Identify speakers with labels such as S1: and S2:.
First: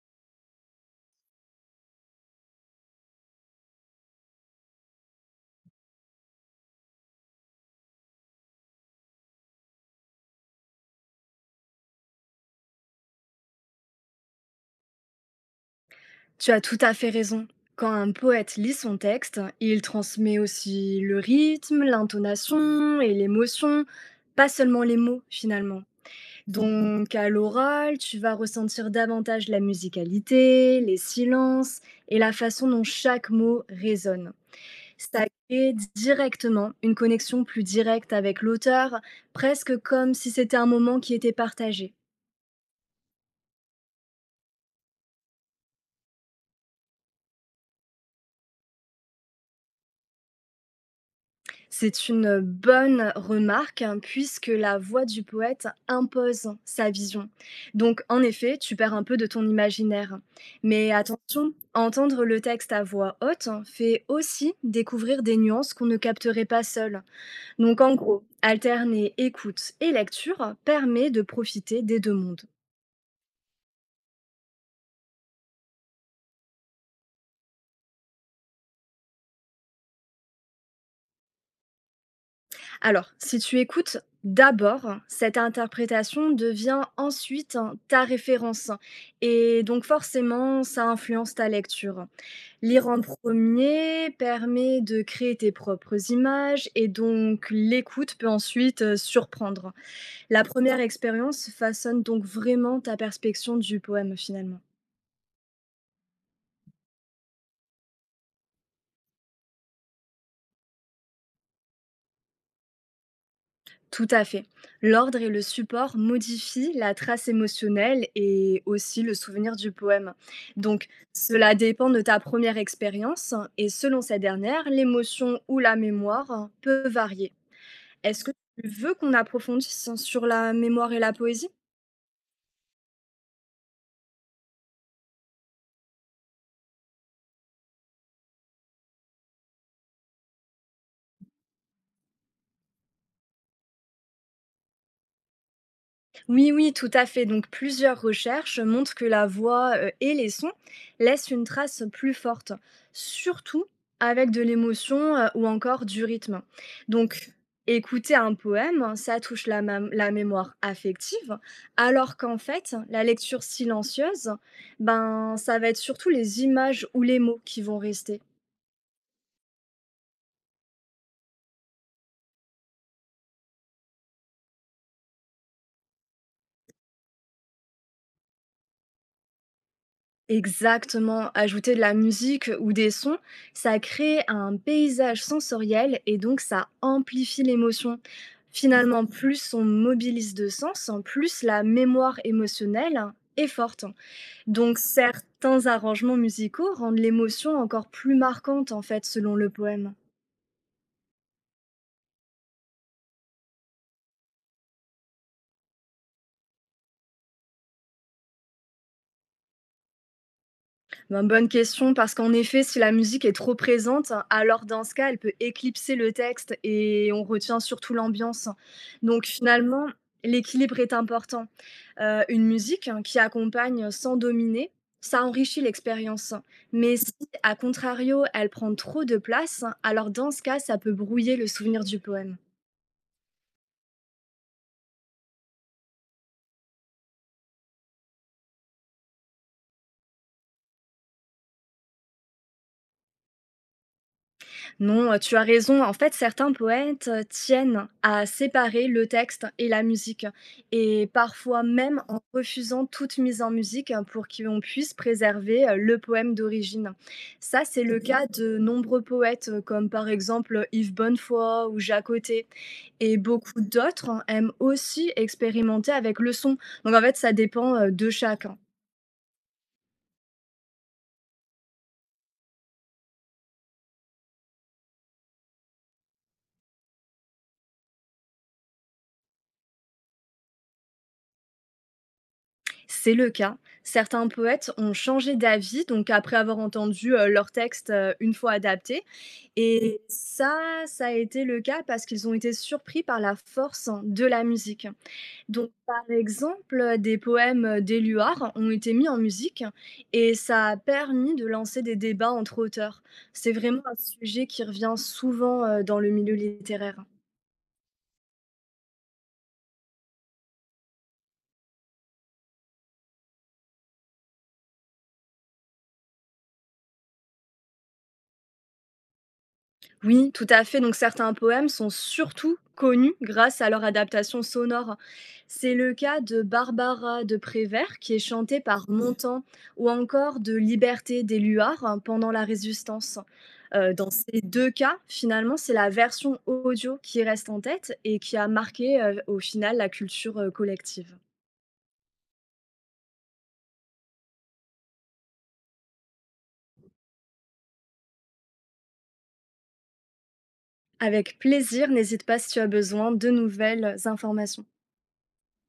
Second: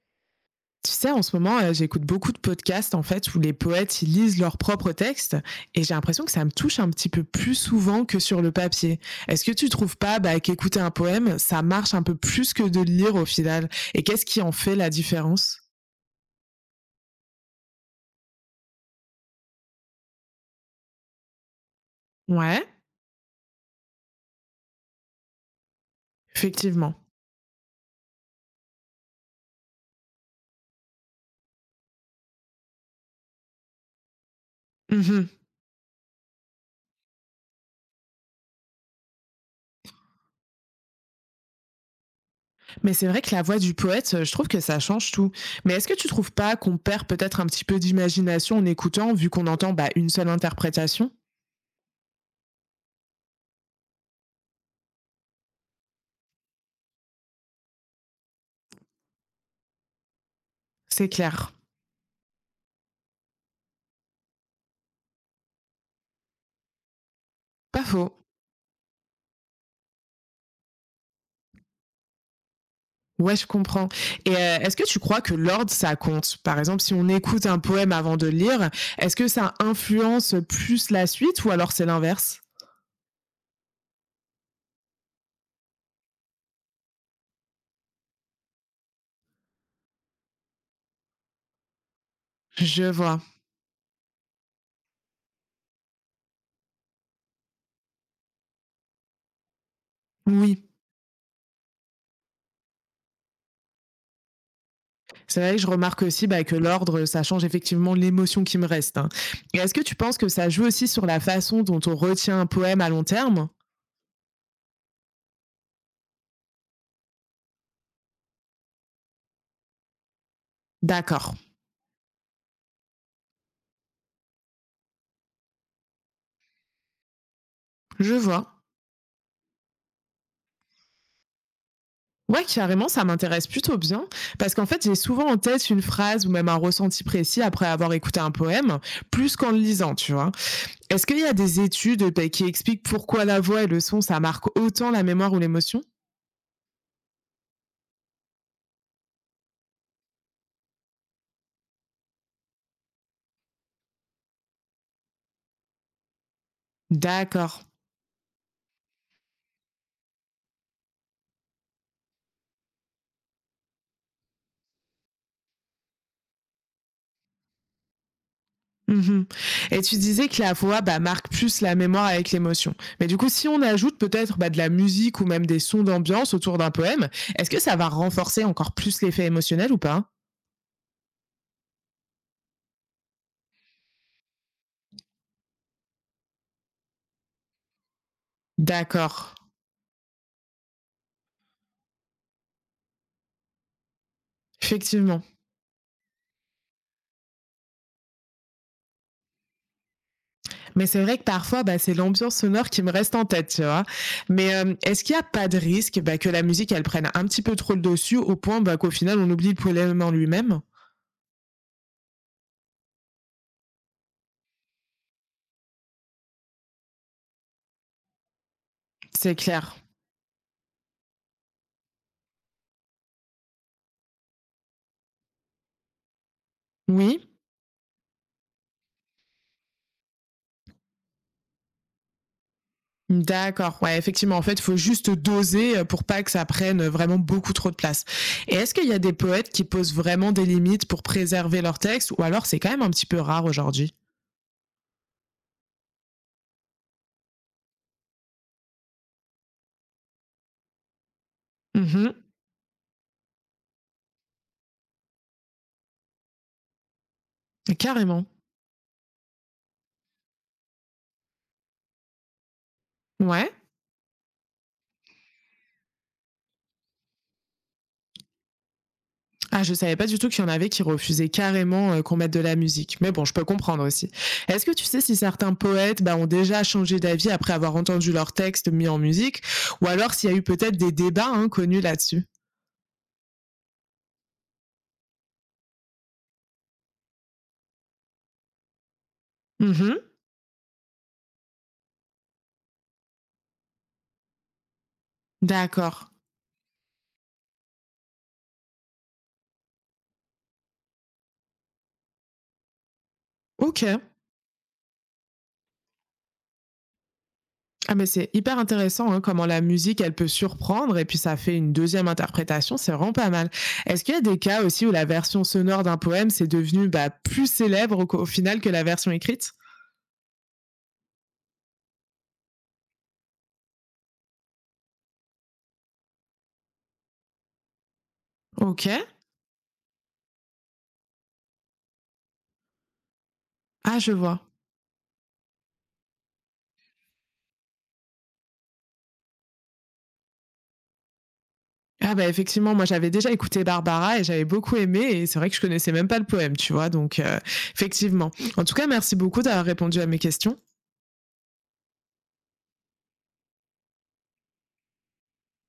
S1: Tu sais, en ce moment, j'écoute beaucoup de podcasts en fait où les poètes ils lisent leurs propres textes et j'ai l'impression que ça me touche un petit peu plus souvent que sur le papier. Est-ce que tu trouves pas bah, qu'écouter un poème, ça marche un peu plus que de le lire au final? Et qu'est-ce qui en fait la différence?
S2: Tu as tout à fait raison. Quand un poète lit son texte, il transmet aussi le rythme,
S1: Ouais,
S2: l'intonation et l'émotion, pas seulement les mots finalement.
S1: effectivement.
S2: Donc à l'oral, tu vas ressentir davantage la musicalité, les silences et la façon dont chaque mot résonne. Ça
S1: Mhm.
S2: crée directement une connexion plus directe avec l'auteur, presque comme si c'était un moment qui était partagé.
S1: Mais c'est vrai que la voix du poète, je trouve que ça change tout. Mais est-ce que tu trouves pas qu'on perd peut-être un petit peu d'imagination en écoutant vu qu'on entend bah, une seule interprétation?
S2: C'est une, bonne remarque, hein, puisque la voix du poète impose sa vision. Donc en effet, tu perds un peu de ton imaginaire. Mais
S1: C'est clair.
S2: attention, entendre le texte à voix haute fait aussi découvrir des nuances qu'on ne capterait pas seul. Donc
S1: Pas
S2: en
S1: faux.
S2: gros, alterner écoute et lecture permet de profiter des 2 mondes.
S1: Ouais, je comprends. Et est-ce que tu crois que l'ordre, ça compte? Par exemple, si on écoute un poème avant de le lire, est-ce que ça influence plus la suite ou alors c'est l'inverse?
S2: Alors, si tu écoutes d'abord, cette interprétation devient ensuite, hein, ta référence. Et donc forcément, ça influence ta lecture.
S1: Je
S2: Lire en
S1: vois.
S2: premier permet de créer tes propres images et donc l'écoute peut ensuite surprendre. La
S1: Oui.
S2: première expérience façonne donc vraiment ta perspective du poème finalement.
S1: C'est vrai que je remarque aussi bah, que l'ordre, ça change effectivement l'émotion qui me reste, hein. Et est-ce que tu penses que ça joue aussi sur la façon dont on retient un poème à long terme?
S2: Tout à fait. L'ordre et le support modifient la trace émotionnelle et aussi le souvenir du poème. Donc,
S1: D'accord,
S2: cela dépend de ta première expérience et selon cette dernière, l'émotion ou la mémoire peut varier.
S1: je
S2: Est-ce que
S1: vois.
S2: tu veux qu'on approfondisse sur la mémoire et la poésie?
S1: Ouais, carrément, ça m'intéresse plutôt bien, parce qu'en fait, j'ai souvent en tête une phrase ou même un ressenti précis après avoir écouté un poème, plus qu'en le lisant, tu vois. Est-ce qu'il y a des études bah, qui expliquent pourquoi la voix et le son, ça marque autant la mémoire ou l'émotion?
S2: Oui, oui, tout à fait. Donc, plusieurs recherches montrent que la voix et les sons laissent une trace plus forte, surtout avec de l'émotion ou encore du rythme. Donc,
S1: D'accord.
S2: écouter un poème, ça touche la, la mémoire affective, alors qu'en fait, la lecture silencieuse, ben, ça va être surtout les images ou les mots qui vont rester.
S1: Mhm. Et tu disais que la voix bah, marque plus la mémoire avec l'émotion. Mais du coup, si on ajoute peut-être bah, de la musique ou même des sons d'ambiance autour d'un poème, est-ce que ça va renforcer encore plus l'effet émotionnel ou pas?
S2: Exactement, ajouter de la musique ou des sons, ça crée un paysage sensoriel et donc ça amplifie l'émotion. Finalement,
S1: D'accord.
S2: plus on mobilise de sens, en plus la mémoire émotionnelle est forte. Donc
S1: Effectivement.
S2: certains arrangements musicaux rendent l'émotion encore plus marquante en fait selon le poème.
S1: Mais c'est vrai que parfois, bah, c'est l'ambiance sonore qui me reste en tête, tu vois. Mais est-ce qu'il n'y a pas de risque bah, que la musique, elle prenne un petit peu trop le dessus au point bah, qu'au final, on oublie le poème en lui-même?
S2: Ben, bonne question, parce qu'en effet, si la musique est trop présente, alors dans ce cas, elle peut éclipser le texte et on retient surtout l'ambiance. Donc
S1: C'est clair.
S2: finalement, l'équilibre est important. Une musique, hein, qui accompagne sans dominer, ça enrichit l'expérience. Mais si,
S1: Oui.
S2: à contrario, elle prend trop de place, alors dans ce cas, ça peut brouiller le souvenir du poème.
S1: D'accord, ouais, effectivement, en fait, il faut juste doser pour pas que ça prenne vraiment beaucoup trop de place. Et est-ce qu'il y a des poètes qui posent vraiment des limites pour préserver leur texte, ou alors c'est quand même un petit peu rare aujourd'hui?
S2: Non, tu as raison. En fait, certains poètes, tiennent à séparer le texte et la musique et parfois même en
S1: Mhm.
S2: refusant toute mise en musique, pour qu'on puisse préserver, le poème d'origine. Ça, c'est le OK.
S1: Carrément,
S2: cas de nombreux poètes, comme par exemple, Yves Bonnefoy ou Jacques et
S1: ouais.
S2: beaucoup d'autres, hein, aiment aussi expérimenter avec le son. Donc en fait, ça dépend, de chacun.
S1: Ah, je savais pas du tout qu'il y en avait qui refusaient carrément qu'on mette de la musique, mais bon, je peux comprendre aussi. Est-ce que tu sais si certains poètes bah, ont déjà changé d'avis après avoir entendu leur texte mis en musique, ou alors s'il y a eu peut-être des débats hein, connus là-dessus?
S2: C'est le cas. Certains poètes ont changé d'avis, donc après avoir entendu leur texte une fois adapté. Et
S1: Mhm.
S2: ça a été le cas parce qu'ils ont été surpris par la force de la musique. Donc, par
S1: D'accord,
S2: exemple, des poèmes d'Éluard ont été mis en musique et ça a permis de lancer des débats entre auteurs. C'est
S1: ok.
S2: vraiment un sujet qui revient souvent dans le milieu littéraire.
S1: Ah mais c'est hyper intéressant hein, comment la musique, elle peut surprendre et puis ça fait une deuxième interprétation, c'est vraiment pas mal. Est-ce qu'il y a des cas aussi où la version sonore d'un poème c'est devenu bah, plus célèbre au, au final que la version écrite?
S2: Oui, tout à fait. Donc certains poèmes sont surtout connus grâce à leur adaptation sonore. C'est le cas de Barbara de Prévert qui est chantée
S1: Ok,
S2: par Montand ou encore de Liberté des Luards, hein, pendant la Résistance.
S1: ah
S2: Dans
S1: je vois.
S2: ces deux cas, finalement, c'est la version audio qui reste en tête et qui a marqué au final la culture collective.
S1: Ah bah effectivement, moi j'avais déjà écouté Barbara et j'avais beaucoup aimé et c'est vrai que je connaissais même pas le poème, tu vois, donc effectivement. En tout cas, merci beaucoup d'avoir répondu à mes questions.
S2: Avec plaisir, n'hésite pas si tu as besoin de nouvelles informations.